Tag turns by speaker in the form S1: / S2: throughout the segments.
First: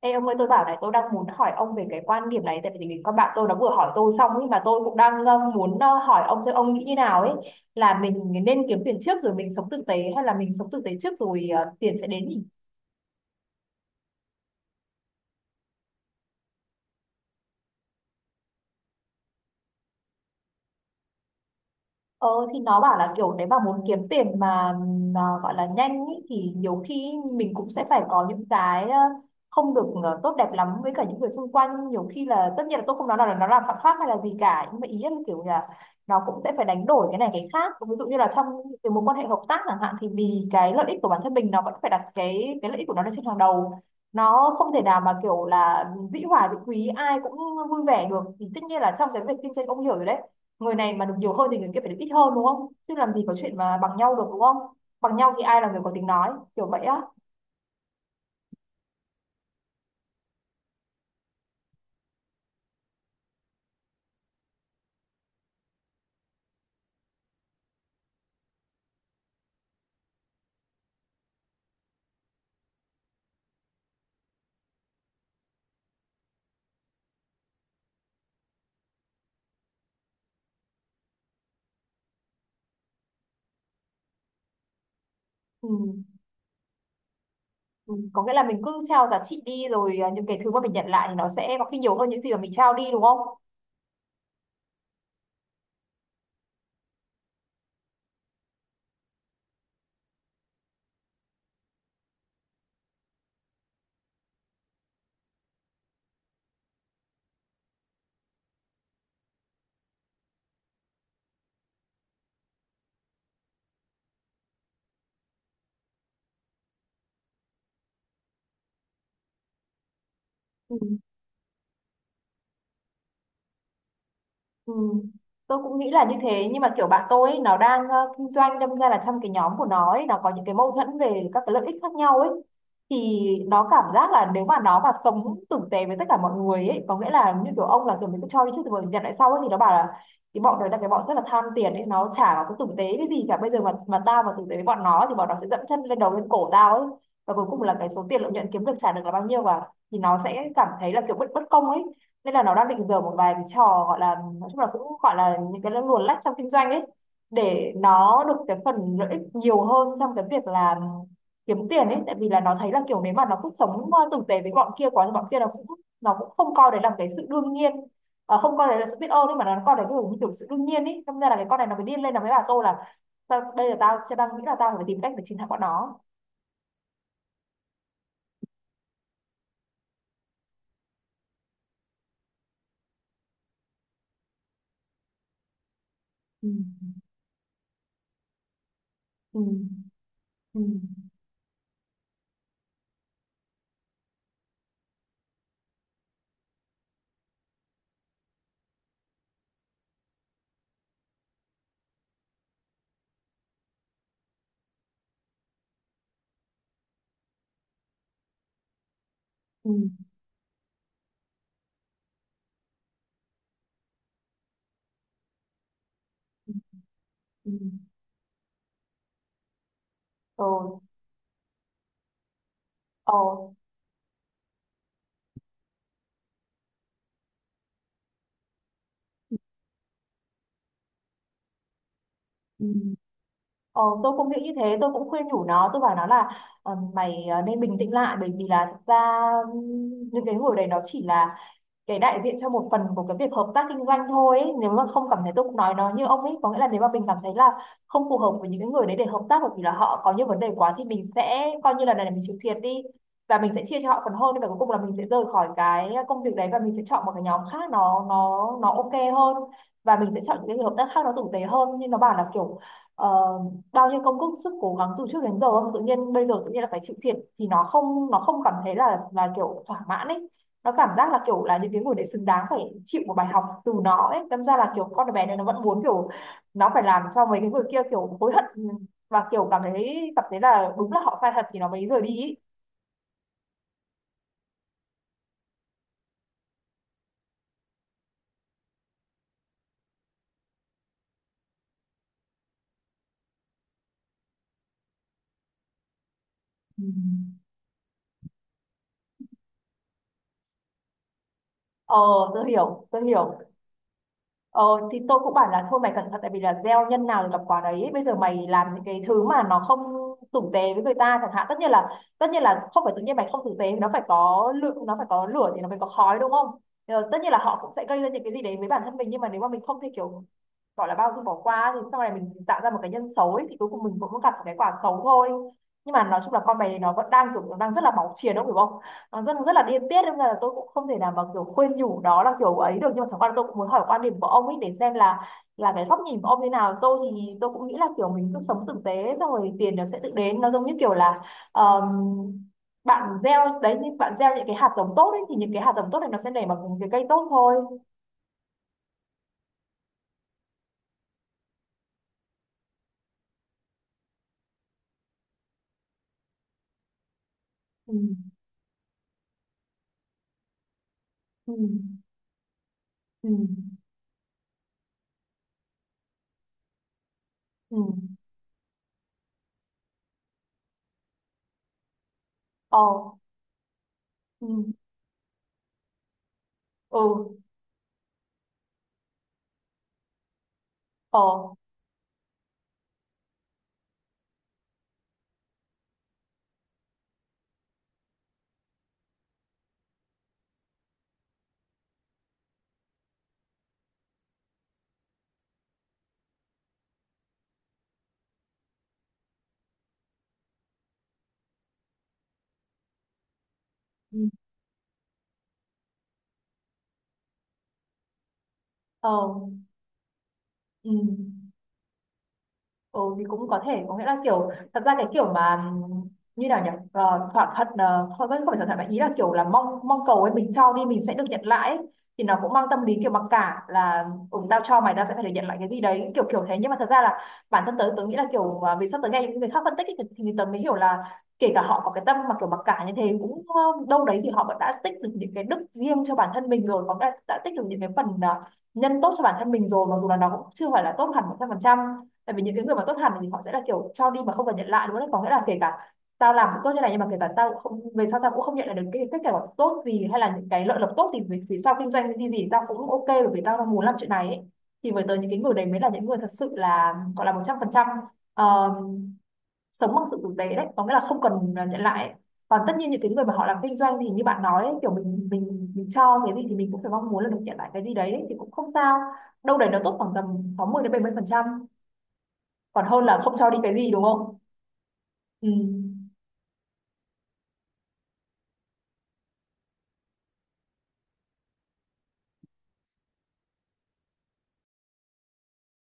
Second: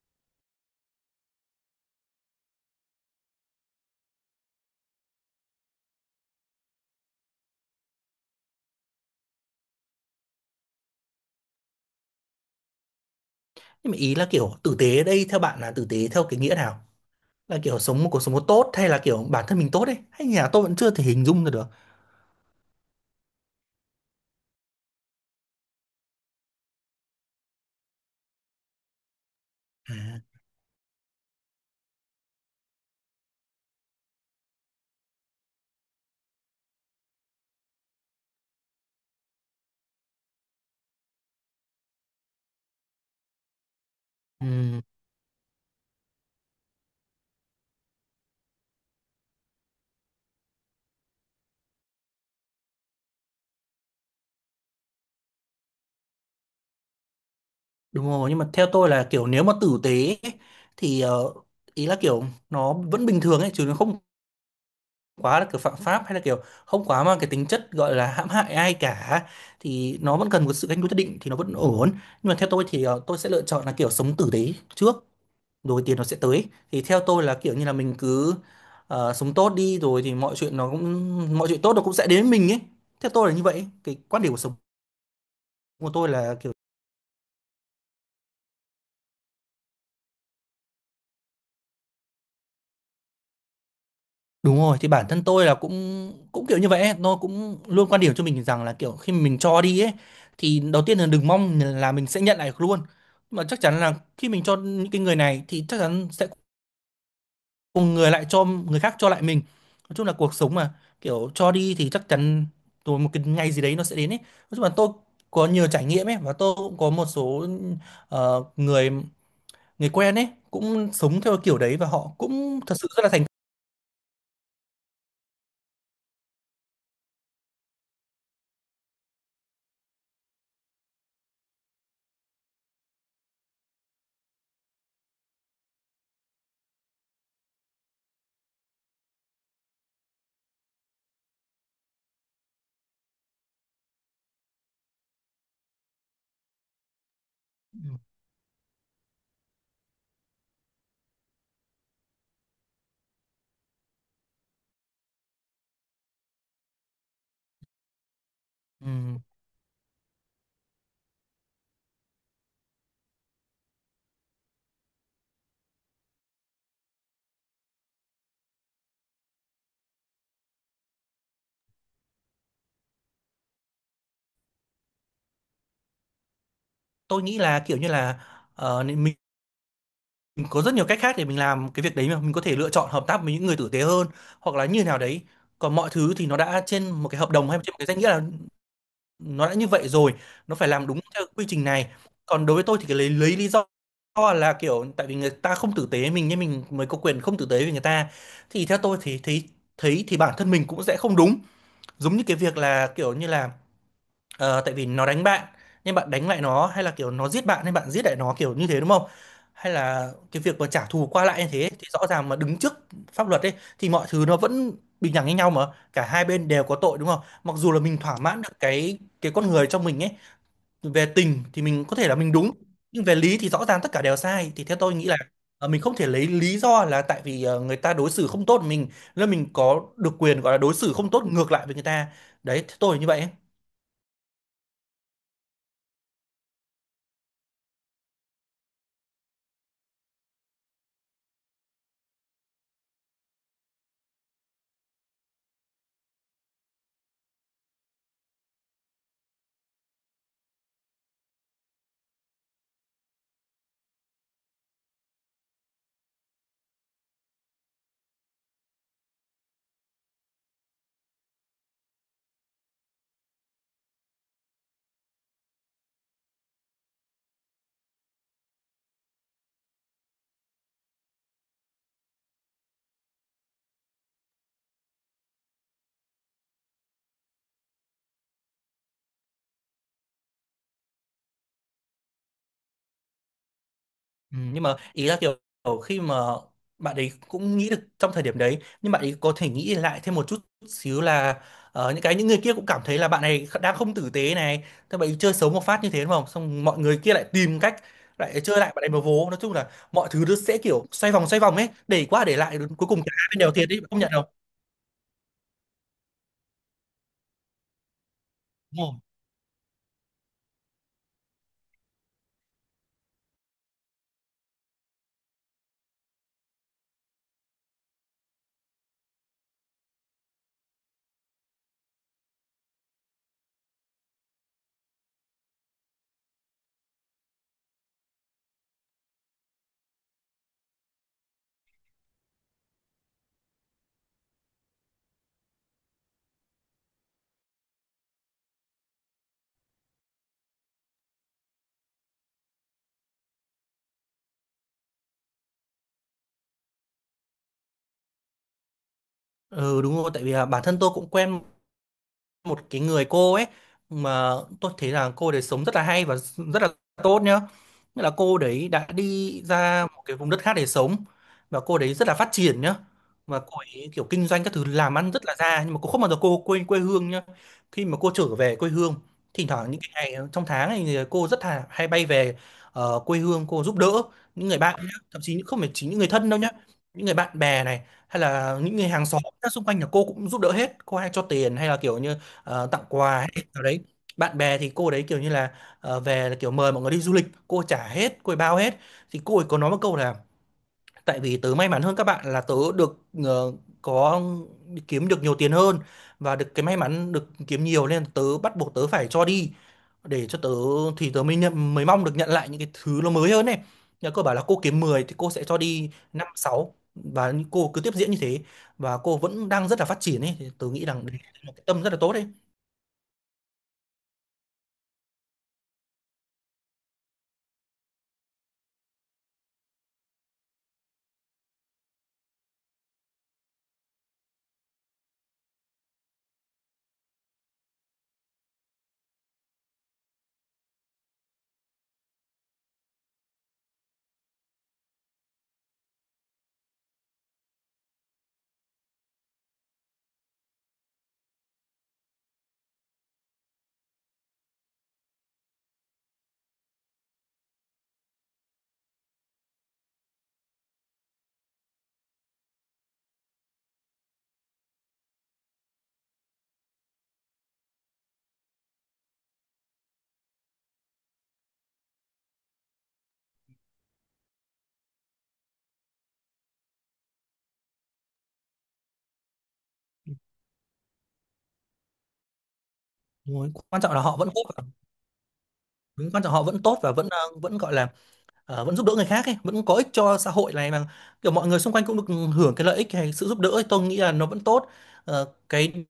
S1: Ê ông ơi, tôi bảo này, tôi đang muốn hỏi ông về cái quan điểm này. Tại vì con bạn tôi nó vừa hỏi tôi xong nhưng mà tôi cũng đang muốn hỏi ông xem ông nghĩ như nào ấy. Là mình nên kiếm tiền trước rồi mình sống tử tế, hay là mình sống tử tế trước rồi tiền sẽ đến nhỉ?
S2: Nhưng mà ý là kiểu tử tế ở đây theo bạn là tử tế theo cái nghĩa nào? Là kiểu sống một cuộc sống tốt hay là kiểu bản thân mình tốt ấy? Hay nhà tôi vẫn chưa thể hình dung ra được.
S1: Ờ thì nó bảo là kiểu nếu mà muốn kiếm tiền mà gọi là nhanh ý, thì nhiều khi mình cũng sẽ phải có những cái không được
S2: À,
S1: tốt đẹp lắm với cả những người xung quanh. Nhiều khi là tất nhiên là tôi không nói là nó làm phạm pháp hay là gì cả, nhưng mà ý là kiểu là nó cũng sẽ phải đánh đổi cái này cái khác, ví dụ như là trong cái mối quan hệ hợp tác chẳng hạn, thì vì cái lợi ích của bản thân mình, nó vẫn phải đặt cái lợi ích của nó lên trên hàng đầu. Nó không
S2: ừm,
S1: thể nào mà kiểu là dĩ hòa vi quý ai cũng vui vẻ được. Thì tất nhiên là trong cái việc kinh doanh, ông hiểu rồi đấy, người này mà được nhiều hơn thì người kia phải được ít hơn đúng không? Chứ làm gì có chuyện mà bằng nhau được, đúng không? Bằng nhau thì ai là người có tiếng nói, kiểu vậy á.
S2: đúng rồi, nhưng mà theo tôi là kiểu nếu mà tử tế ấy, thì ý là kiểu nó vẫn bình thường ấy chứ nó không quá là kiểu phạm pháp hay là kiểu không quá mang cái tính chất gọi là hãm hại ai cả, thì nó vẫn cần một sự canh đối nhất định thì nó vẫn ổn. Nhưng mà theo tôi thì tôi sẽ lựa chọn là kiểu sống tử tế trước rồi tiền nó sẽ tới. Thì theo tôi là kiểu như là mình cứ sống tốt đi rồi thì mọi chuyện tốt nó cũng sẽ đến với mình ấy, theo tôi là như vậy. Cái quan điểm của sống
S1: Ừ.
S2: của tôi là kiểu
S1: Ừ, có nghĩa là mình cứ trao giá trị đi, rồi à, những cái thứ mà mình nhận lại thì nó sẽ có khi nhiều hơn những gì mà mình trao đi, đúng không?
S2: đúng rồi, thì bản thân tôi là cũng cũng kiểu như vậy ấy. Nó cũng luôn quan điểm cho mình rằng là kiểu khi mình cho đi ấy, thì đầu tiên là đừng mong là mình sẽ nhận lại được luôn, mà chắc chắn là khi mình cho những cái người này thì chắc chắn sẽ cùng người lại cho người khác cho lại mình. Nói chung là cuộc sống mà kiểu cho đi thì chắc chắn rồi một cái ngày gì đấy nó sẽ đến ấy. Nói chung là tôi có nhiều trải nghiệm ấy, và tôi cũng có một số người người quen ấy
S1: Ừ.
S2: cũng sống theo kiểu đấy và họ cũng thật sự rất là thành
S1: Ừ. Tôi cũng nghĩ là như thế, nhưng mà kiểu bạn tôi ấy, nó đang kinh doanh, đâm ra là trong cái nhóm của nó ấy, nó có những cái mâu thuẫn về các cái lợi ích khác nhau ấy, thì nó cảm giác là nếu mà nó mà sống tử tế với tất cả mọi người ấy, có nghĩa là như kiểu ông, là kiểu mình cứ cho đi trước rồi nhận lại sau ấy, thì nó bảo là cái bọn đấy là cái bọn rất là tham tiền ấy, nó chả nó có tử tế cái gì cả. Bây giờ mà tao mà tử tế với bọn nó thì bọn nó sẽ dẫm chân lên đầu lên cổ tao ấy. Và cuối cùng là cái
S2: công.
S1: số tiền lợi nhuận kiếm được, trả được là bao nhiêu, và thì nó sẽ cảm thấy là kiểu bất bất công ấy. Nên là nó đang định dở một vài cái trò, gọi là, nói chung là cũng gọi là những cái luồn lách trong kinh doanh ấy, để nó được cái phần lợi
S2: Ừm,
S1: ích nhiều hơn trong cái việc là kiếm tiền ấy. Tại vì là nó thấy là kiểu nếu mà nó cứ sống tử tế với bọn kia quá thì bọn kia nó cũng không coi đấy là cái sự đương nhiên. Không coi đấy là sự biết ơn ấy, mà nó coi đấy kiểu như kiểu sự đương nhiên ấy. Thế nên là cái con này nó mới điên lên, nó mới bảo tôi là: Đây là tao chưa đang nghĩ là tao phải tìm cách để chiến thắng bọn nó."
S2: tôi nghĩ là kiểu như là nên mình có rất nhiều cách khác để mình làm cái việc đấy, mà mình có thể lựa chọn hợp tác với những người tử tế hơn hoặc là như nào đấy. Còn mọi thứ thì nó
S1: Ừ.
S2: đã trên một cái hợp đồng hay trên một cái danh nghĩa nào,
S1: Ừ.
S2: nó đã như vậy rồi nó
S1: Ừ.
S2: phải làm đúng theo quy trình này. Còn đối với tôi thì cái lấy lý do là kiểu tại vì người ta không tử tế mình nên mình mới có quyền không tử tế với người ta, thì theo tôi thì thấy thấy thì bản thân mình cũng sẽ không đúng. Giống như cái việc là kiểu như là, tại vì nó đánh bạn nhưng bạn đánh lại nó, hay là kiểu nó giết bạn nên bạn giết lại nó kiểu như thế đúng không? Hay
S1: Ừ.
S2: là cái việc mà trả thù qua lại như thế thì rõ ràng mà đứng trước pháp luật ấy, thì mọi thứ nó vẫn bình đẳng với nhau mà, cả hai bên đều có tội đúng không?
S1: Ừ.
S2: Mặc dù là mình thỏa mãn được cái con người trong mình ấy,
S1: Ừ.
S2: về tình thì mình có thể là mình đúng nhưng về lý thì
S1: Ừ.
S2: rõ ràng tất cả đều sai, thì theo tôi nghĩ là mình không thể lấy lý do là tại vì người ta đối xử không tốt với mình nên mình có được quyền gọi là đối xử không tốt ngược lại với người ta. Đấy
S1: Ừ.
S2: theo tôi là như vậy.
S1: Ờ, tôi cũng nghĩ như thế. Tôi cũng khuyên nhủ nó, tôi bảo nó là mày nên bình tĩnh lại, bởi vì là thực ra những cái hồi đấy nó chỉ là để đại diện cho một phần của cái việc hợp tác kinh doanh thôi ấy. Nếu mà không cảm thấy, tôi cũng nói nó như ông ấy, có nghĩa là nếu mà mình cảm thấy là không phù hợp với những cái người đấy để hợp tác, bởi vì là họ có những vấn đề quá, thì mình sẽ coi như là này là mình chịu thiệt đi, và mình sẽ chia cho họ phần hơn, và cuối cùng là mình sẽ rời khỏi cái công việc đấy, và mình sẽ chọn một cái nhóm khác nó ok hơn, và mình sẽ chọn những cái hợp tác khác nó tử tế hơn. Nhưng nó bảo là kiểu ờ, bao nhiêu công sức sức cố gắng từ trước đến giờ, tự nhiên bây giờ tự nhiên là phải chịu thiệt, thì nó không cảm thấy là kiểu thỏa mãn ấy. Nó cảm giác là kiểu là những cái người đấy xứng đáng phải chịu một bài học từ nó ấy, đâm ra là kiểu con bé này nó vẫn muốn kiểu nó phải làm cho mấy cái người kia kiểu hối hận, và kiểu cảm thấy là đúng là họ sai thật thì nó mới rời đi ý.
S2: Ừ, nhưng mà ý là kiểu kiểu khi mà bạn ấy cũng nghĩ được trong thời điểm đấy, nhưng bạn ấy có thể nghĩ lại thêm một chút xíu là những người kia cũng cảm thấy là bạn này đang không tử tế này, thế bạn ấy chơi xấu một phát như thế đúng không, xong mọi
S1: Ừ.
S2: người kia lại tìm cách lại chơi lại bạn ấy một vố. Nói chung là mọi thứ nó sẽ kiểu xoay vòng ấy,
S1: Ờ,
S2: để qua để
S1: tôi
S2: lại đến cuối
S1: hiểu,
S2: cùng
S1: tôi
S2: cả hai bên
S1: hiểu.
S2: đều thiệt đấy, bạn không nhận đâu.
S1: Ờ thì tôi cũng bảo là thôi mày cẩn thận, tại vì là gieo nhân nào thì gặp quả đấy. Bây giờ mày làm
S2: Đúng
S1: những
S2: rồi.
S1: cái thứ mà nó không tử tế với người ta chẳng hạn, tất nhiên là không phải tự nhiên mày không tử tế, nó phải có lượng, nó phải có lửa thì nó mới có khói, đúng không? Ờ, tất nhiên là họ cũng sẽ gây ra những cái gì đấy với bản thân mình, nhưng mà nếu mà mình không thể kiểu gọi là bao dung bỏ qua, thì sau này mình tạo ra một cái nhân xấu ấy, thì cuối cùng mình cũng gặp một cái quả xấu thôi. Nhưng mà nói chung là con mày nó vẫn đang kiểu nó đang rất là máu chiến, đúng không? Nó rất rất là điên tiết, nên là tôi cũng không thể nào mà kiểu khuyên nhủ đó là kiểu ấy được. Nhưng mà chẳng qua là tôi cũng muốn hỏi quan điểm của ông ấy để xem là cái góc nhìn của ông như nào. Tôi thì tôi cũng nghĩ là kiểu mình cứ sống tử tế xong rồi tiền nó sẽ tự đến. Nó giống như kiểu là ờm, bạn gieo đấy, như bạn gieo những cái hạt giống tốt ấy, thì những cái hạt giống tốt này nó sẽ nảy bằng những cái cây tốt thôi.
S2: Ừ đúng rồi, tại vì là bản thân tôi cũng quen một cái người cô ấy mà tôi thấy là cô đấy sống rất là hay và rất là tốt nhá. Nghĩa là cô
S1: Ừ.
S2: đấy đã đi ra một cái vùng đất khác để sống
S1: Ừ.
S2: và cô đấy rất là phát triển nhá.
S1: Ừ.
S2: Và cô ấy kiểu kinh doanh các thứ làm ăn rất là ra, nhưng mà cô không bao giờ cô quên quê hương nhá.
S1: Ừ.
S2: Khi mà cô trở về quê hương, thỉnh thoảng những cái ngày trong tháng này thì cô rất là hay bay về
S1: Ờ.
S2: quê hương cô giúp đỡ những người bạn
S1: Ừ.
S2: nhá. Thậm chí không phải chỉ những người thân đâu nhá, những người bạn
S1: Ừ.
S2: bè này hay là những người hàng xóm xung quanh là cô cũng giúp đỡ hết, cô hay cho tiền
S1: Ờ.
S2: hay là kiểu như tặng quà hay nào đấy. Bạn bè thì cô đấy kiểu như là về là kiểu mời mọi người đi du lịch cô trả hết, cô ấy bao hết. Thì cô ấy có nói một câu là, tại vì tớ may mắn hơn các bạn là tớ được ờ, có kiếm được nhiều tiền hơn và được cái may mắn được kiếm nhiều nên tớ bắt buộc tớ phải cho đi, để cho tớ thì tớ mới nhận, mới mong được nhận lại những cái thứ nó mới hơn này. Nhà cô
S1: Ừ.
S2: bảo là cô kiếm 10 thì cô sẽ cho đi 5 sáu, và cô cứ tiếp diễn như thế, và
S1: Ờ.
S2: cô vẫn đang rất là phát triển ấy, thì tớ nghĩ
S1: Ừ.
S2: rằng đấy là một cái tâm rất là tốt đấy.
S1: Ừ thì cũng có thể có nghĩa là kiểu thật ra cái kiểu mà như nào nhỉ? Ờ, thỏa thuận, không vẫn không phải thỏa thuận, mà ý là kiểu là mong mong cầu ấy, mình cho đi mình sẽ được nhận lại ấy. Thì nó cũng mang tâm lý kiểu mặc cả là ừ, tao cho mày tao sẽ phải được nhận lại cái gì đấy, kiểu kiểu thế. Nhưng mà thật ra là bản thân tớ tớ nghĩ là kiểu à, vì sắp tới nghe những người khác phân tích ấy, thì tớ mới hiểu là kể cả họ có cái tâm mà kiểu mặc cả như thế cũng đâu đấy, thì họ vẫn đã tích được những cái đức riêng cho bản thân mình rồi, có đã tích được những cái phần nhân tốt cho bản thân mình rồi, mặc dù là nó cũng chưa phải là tốt hẳn 100%. Tại vì những cái người mà tốt hẳn thì họ sẽ là kiểu cho đi mà không cần nhận lại, đúng không? Có nghĩa là kể cả tao làm cũng tốt như này, nhưng mà kể cả tao không, về sau tao cũng không nhận lại được cái kết quả tốt gì hay là những cái lợi lộc tốt gì, vì vì sao kinh doanh cái gì gì tao cũng ok bởi vì tao muốn làm chuyện này ấy. Thì với tới những cái người đấy mới là những người thật sự là, gọi là, 100% sống bằng sự tử tế đấy, có nghĩa là không cần nhận lại ấy. Còn tất nhiên những cái người mà họ làm kinh doanh thì như bạn nói ấy, kiểu mình cho cái gì thì mình cũng phải mong muốn là được nhận lại cái gì đấy ấy, thì cũng không sao. Đâu đấy nó tốt khoảng tầm 60% đến 70%, còn hơn là
S2: Đúng
S1: không
S2: rồi.
S1: cho đi cái
S2: Quan trọng
S1: gì,
S2: là
S1: đúng
S2: họ vẫn tốt
S1: không? Ừ.
S2: đúng, quan trọng họ vẫn tốt và vẫn gọi là vẫn giúp đỡ người khác ấy, vẫn có ích cho xã hội này mà, kiểu mọi người xung quanh cũng được hưởng cái lợi ích hay sự giúp đỡ ấy. Tôi nghĩ là nó vẫn tốt. Ờ, cái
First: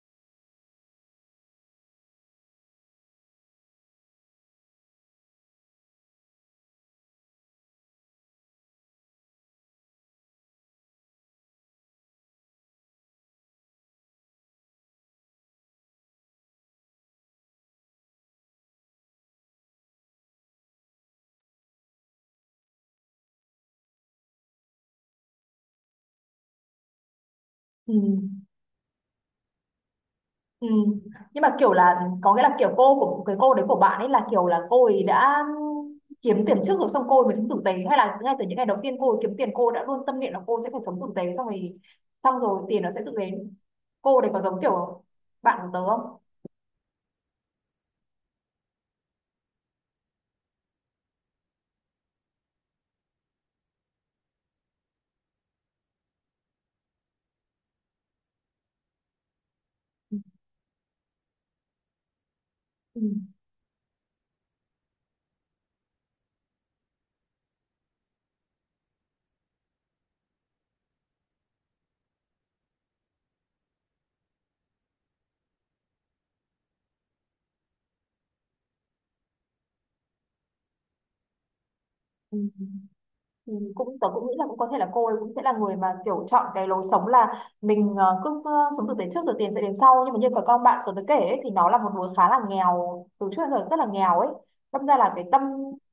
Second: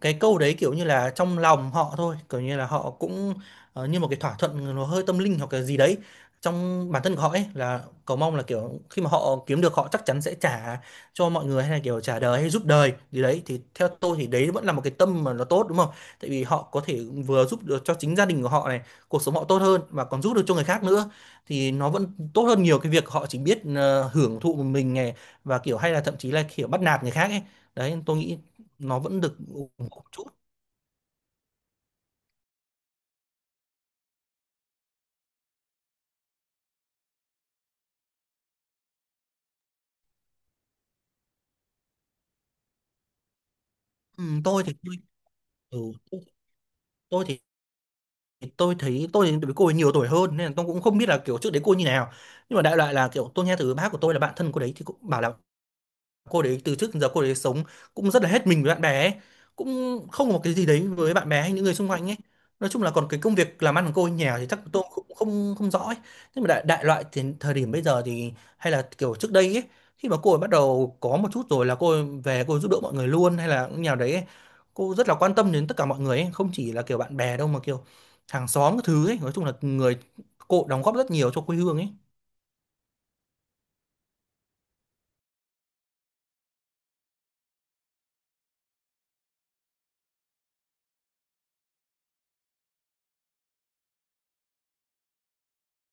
S2: cái câu đấy kiểu như là trong lòng họ thôi, kiểu như là họ cũng như một cái thỏa thuận, nó hơi tâm linh hoặc cái gì đấy trong bản thân của họ ấy, là cầu mong là kiểu khi mà họ kiếm được họ chắc chắn sẽ trả cho mọi người, hay là kiểu trả đời hay giúp đời gì đấy, thì theo tôi thì đấy vẫn là một cái tâm mà nó tốt đúng không. Tại vì họ có thể vừa giúp được cho chính gia đình của họ này, cuộc sống họ tốt hơn, mà còn giúp được cho người khác nữa, thì nó vẫn tốt hơn nhiều cái việc họ chỉ biết hưởng thụ một mình này, và kiểu hay là thậm chí là kiểu bắt nạt người khác ấy.
S1: Ừ.
S2: Đấy tôi nghĩ nó vẫn được ủng hộ một chút.
S1: Ừ. Nhưng mà kiểu là có nghĩa là kiểu cô của cái cô đấy của bạn ấy là kiểu là cô ấy đã kiếm tiền trước rồi xong cô ấy mới sống tử tế, hay là ngay từ những ngày đầu tiên cô ấy kiếm tiền cô đã luôn tâm niệm là cô sẽ phải sống tử tế xong rồi, xong rồi tiền nó sẽ tự đến, cô
S2: Ừ,
S1: đấy có giống
S2: tôi thì tôi,
S1: kiểu bạn của
S2: ừ,
S1: tớ không?
S2: tôi tôi thì Tôi thì với cô ấy nhiều tuổi hơn nên là tôi cũng không biết là kiểu trước đấy cô như nào. Nhưng mà đại loại là kiểu tôi nghe từ bác của tôi là bạn thân cô đấy thì cũng bảo là cô đấy từ trước đến giờ cô đấy sống cũng rất là hết mình với bạn bè ấy, cũng
S1: Ừ.
S2: không có một cái gì đấy với bạn bè hay những người xung quanh ấy. Nói chung là
S1: Ừ.
S2: còn cái công việc làm ăn của cô ở nhà thì chắc tôi cũng không không rõ ấy. Nhưng mà đại loại thì thời điểm bây giờ thì hay là kiểu trước đây ấy, khi mà cô ấy bắt đầu có một chút rồi là cô ấy về cô ấy giúp đỡ mọi người luôn, hay là nhà đấy ấy. Cô rất là quan tâm đến tất cả mọi người ấy, không chỉ là kiểu bạn bè đâu mà kiểu hàng xóm cái thứ ấy. Nói chung là người cô đóng góp rất nhiều cho quê hương ấy.
S1: Ừ. Ừ, tớ cũng nghĩ là cũng có thể là cô ấy cũng sẽ là người mà kiểu chọn cái lối sống là mình cứ sống tử tế trước rồi tiền sẽ đến sau, nhưng mà như cái con bạn tớ tớ kể ấy, thì nó là một đứa khá là nghèo, từ trước đến giờ rất là nghèo ấy. Đâm ra là cái tâm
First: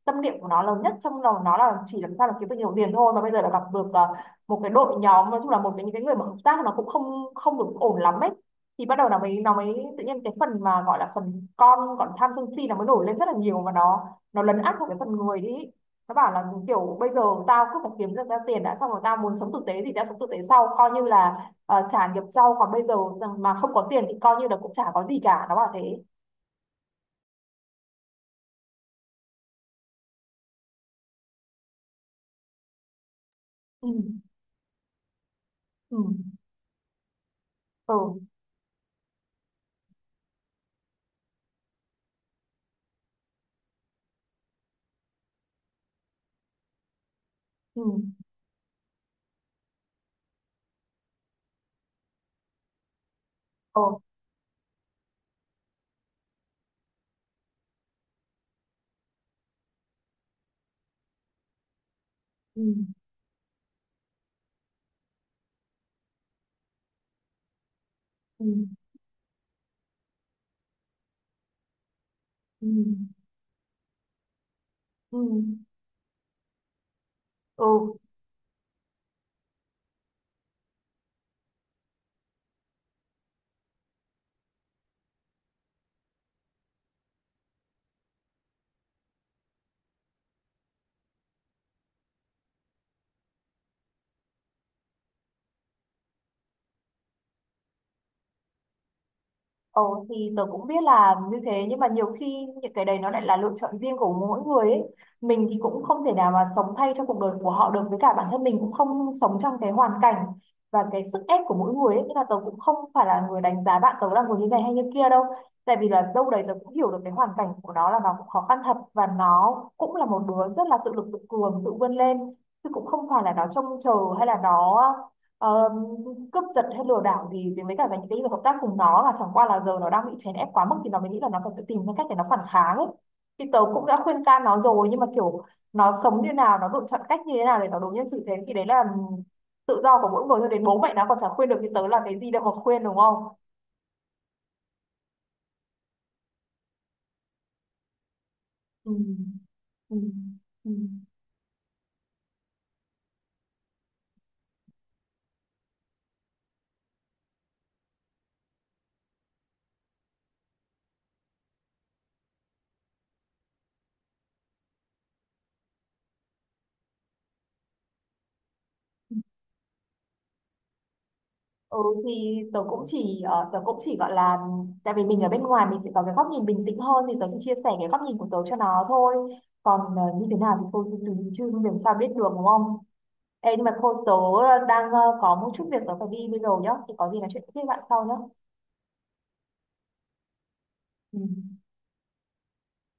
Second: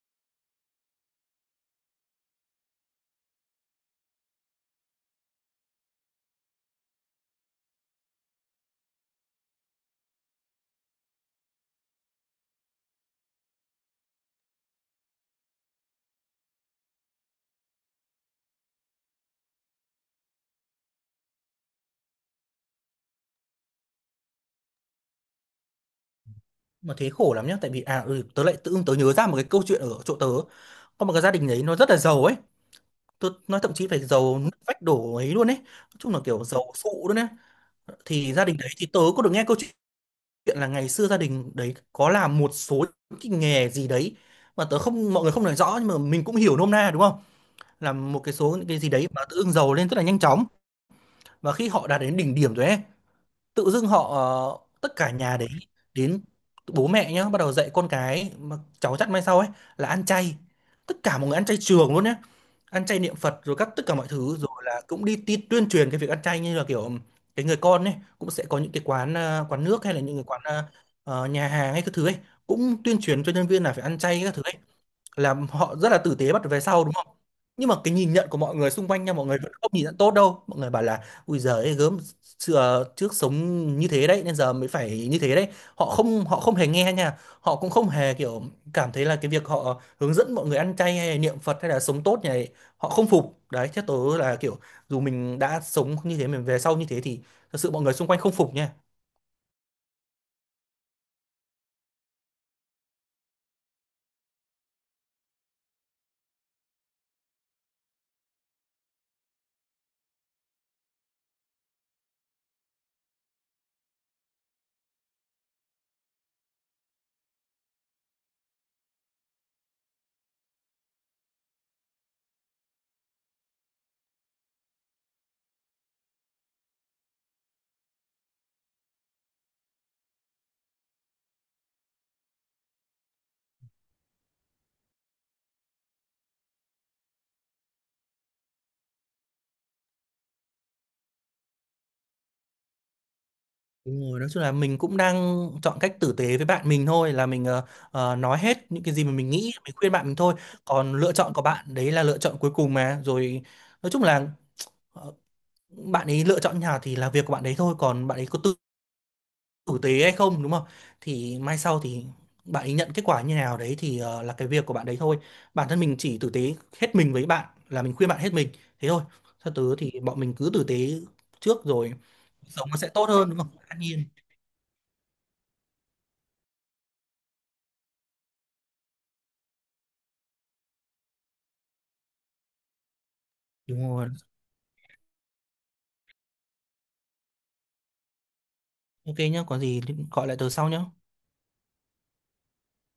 S1: tâm niệm của nó lớn nhất trong đầu nó là chỉ làm sao là kiếm được nhiều tiền thôi, mà bây giờ là gặp được một cái đội nhóm, nói chung là một cái những cái người mà hợp tác nó cũng không không được ổn lắm ấy. Thì bắt đầu nó mới tự nhiên cái phần mà gọi là phần con còn tham sân si nó mới nổi lên rất là nhiều, và nó lấn át vào cái phần người đi. Nó bảo là kiểu bây giờ tao cứ phải kiếm được ra tiền đã, xong rồi tao muốn sống tử tế thì tao sống tử tế sau, coi như là trả nghiệp sau, còn bây giờ mà không có tiền thì coi như là cũng chả có gì cả, nó bảo thế.
S2: Mà thế khổ lắm nhá, tại vì tớ lại tự dưng tớ nhớ ra một cái câu chuyện ở chỗ tớ. Có một cái gia đình đấy nó rất là giàu ấy, tôi nói thậm chí
S1: Ừ.
S2: phải giàu nứt vách đổ ấy luôn ấy, nói
S1: Ừ.
S2: chung là kiểu giàu sụ luôn ấy.
S1: Ừ.
S2: Thì gia đình đấy thì tớ có được nghe câu chuyện là ngày xưa gia đình đấy có làm một số cái nghề gì đấy mà tớ không mọi người không nói rõ, nhưng mà mình cũng hiểu nôm na đúng không,
S1: Ừ.
S2: làm một cái số những cái gì đấy mà tự dưng giàu lên rất là nhanh chóng. Và khi họ đạt đến đỉnh điểm rồi ấy, tự dưng
S1: Ừ.
S2: họ tất cả nhà đấy đến bố mẹ nhá bắt đầu dạy con cái mà cháu chắt mai sau ấy là ăn chay, tất cả mọi người ăn chay trường luôn nhé.
S1: Ừ.
S2: Ăn chay niệm Phật rồi tất cả mọi thứ, rồi là cũng đi, tuyên truyền cái việc ăn chay, như là kiểu cái người con ấy cũng sẽ
S1: Ừ.
S2: có những cái quán quán nước hay là những cái nhà hàng hay các thứ ấy
S1: Ừ.
S2: cũng tuyên truyền cho nhân viên là phải ăn chay các thứ ấy,
S1: ừ,
S2: là
S1: ừ.
S2: họ rất là tử tế bắt về sau đúng không.
S1: Ừ.
S2: Nhưng mà cái nhìn nhận của mọi người xung quanh nha, mọi người vẫn không nhìn nhận tốt đâu, mọi người bảo là ui giời gớm, xưa trước sống như thế đấy nên giờ mới phải như thế đấy. Họ không hề nghe nha, họ cũng không hề kiểu cảm thấy là cái việc họ hướng dẫn mọi người ăn chay hay niệm Phật hay là sống tốt này, họ không phục đấy chứ. Tớ là kiểu dù mình đã sống như thế mình về sau như thế thì thật sự mọi người xung quanh không phục nha.
S1: Ồ, thì tớ cũng biết là như thế, nhưng mà nhiều khi những cái đấy nó lại là lựa chọn riêng của mỗi người ấy. Mình thì cũng không thể nào mà sống thay cho cuộc đời của họ được, với cả bản thân mình cũng không sống trong cái hoàn cảnh và cái sức ép của mỗi người ấy. Nên là tớ cũng không phải là người đánh giá bạn tớ là người như này hay như kia đâu. Tại vì là đâu đấy tớ cũng hiểu được cái hoàn cảnh của nó, là nó cũng khó khăn thật, và nó cũng là một đứa rất là tự lực tự cường, tự vươn lên. Chứ cũng không phải là nó trông chờ hay là Ờ, cướp giật hay lừa đảo gì. Thì với cả về những cái việc hợp tác cùng nó là chẳng qua là giờ nó đang bị chèn ép quá mức, thì nó mới nghĩ là nó cần phải tự tìm ra cách để nó phản kháng ấy. Thì tớ cũng đã khuyên can nó rồi, nhưng mà kiểu nó sống như nào, nó lựa chọn cách như thế nào để nó đối nhân xử thế thì đấy là tự do của mỗi người. Cho đến bố mẹ nó còn chả khuyên được thì tớ là cái gì đâu mà khuyên, đúng không?
S2: Đúng rồi, nói chung là mình cũng đang chọn cách tử tế với bạn mình thôi, là mình nói hết những cái
S1: Ừ.
S2: gì mà mình nghĩ mình khuyên
S1: Ừ.
S2: bạn mình thôi.
S1: Ừ.
S2: Còn lựa chọn của bạn đấy là lựa chọn cuối cùng mà rồi, nói chung là ờ, bạn ấy lựa chọn nhà thì là việc của bạn ấy thôi. Còn bạn ấy có tử tế hay không đúng không, thì mai sau thì bạn ấy nhận kết quả như nào đấy thì là cái việc của bạn đấy thôi. Bản thân mình chỉ tử tế hết mình với bạn, là mình khuyên bạn hết mình thế thôi. Sau tứ thì bọn mình cứ tử tế trước
S1: Ừ
S2: rồi
S1: thì
S2: cuộc
S1: tớ
S2: sống nó
S1: cũng
S2: sẽ tốt
S1: chỉ
S2: hơn đúng không,
S1: tớ cũng
S2: an
S1: chỉ
S2: nhiên.
S1: gọi là, tại vì mình ở bên ngoài mình sẽ có cái góc nhìn bình tĩnh hơn, thì tớ chỉ chia sẻ cái góc nhìn của tớ cho nó thôi. Còn như thế nào thì thôi thì tùy, chứ làm sao biết được, đúng không? Ê, nhưng mà
S2: Đúng
S1: thôi,
S2: rồi.
S1: tớ đang có một chút việc tớ phải đi bây giờ nhá, thì có gì nói chuyện tiếp với bạn sau nhá.
S2: Ok nhá, có gì gọi lại từ sau nhá.
S1: Ừ.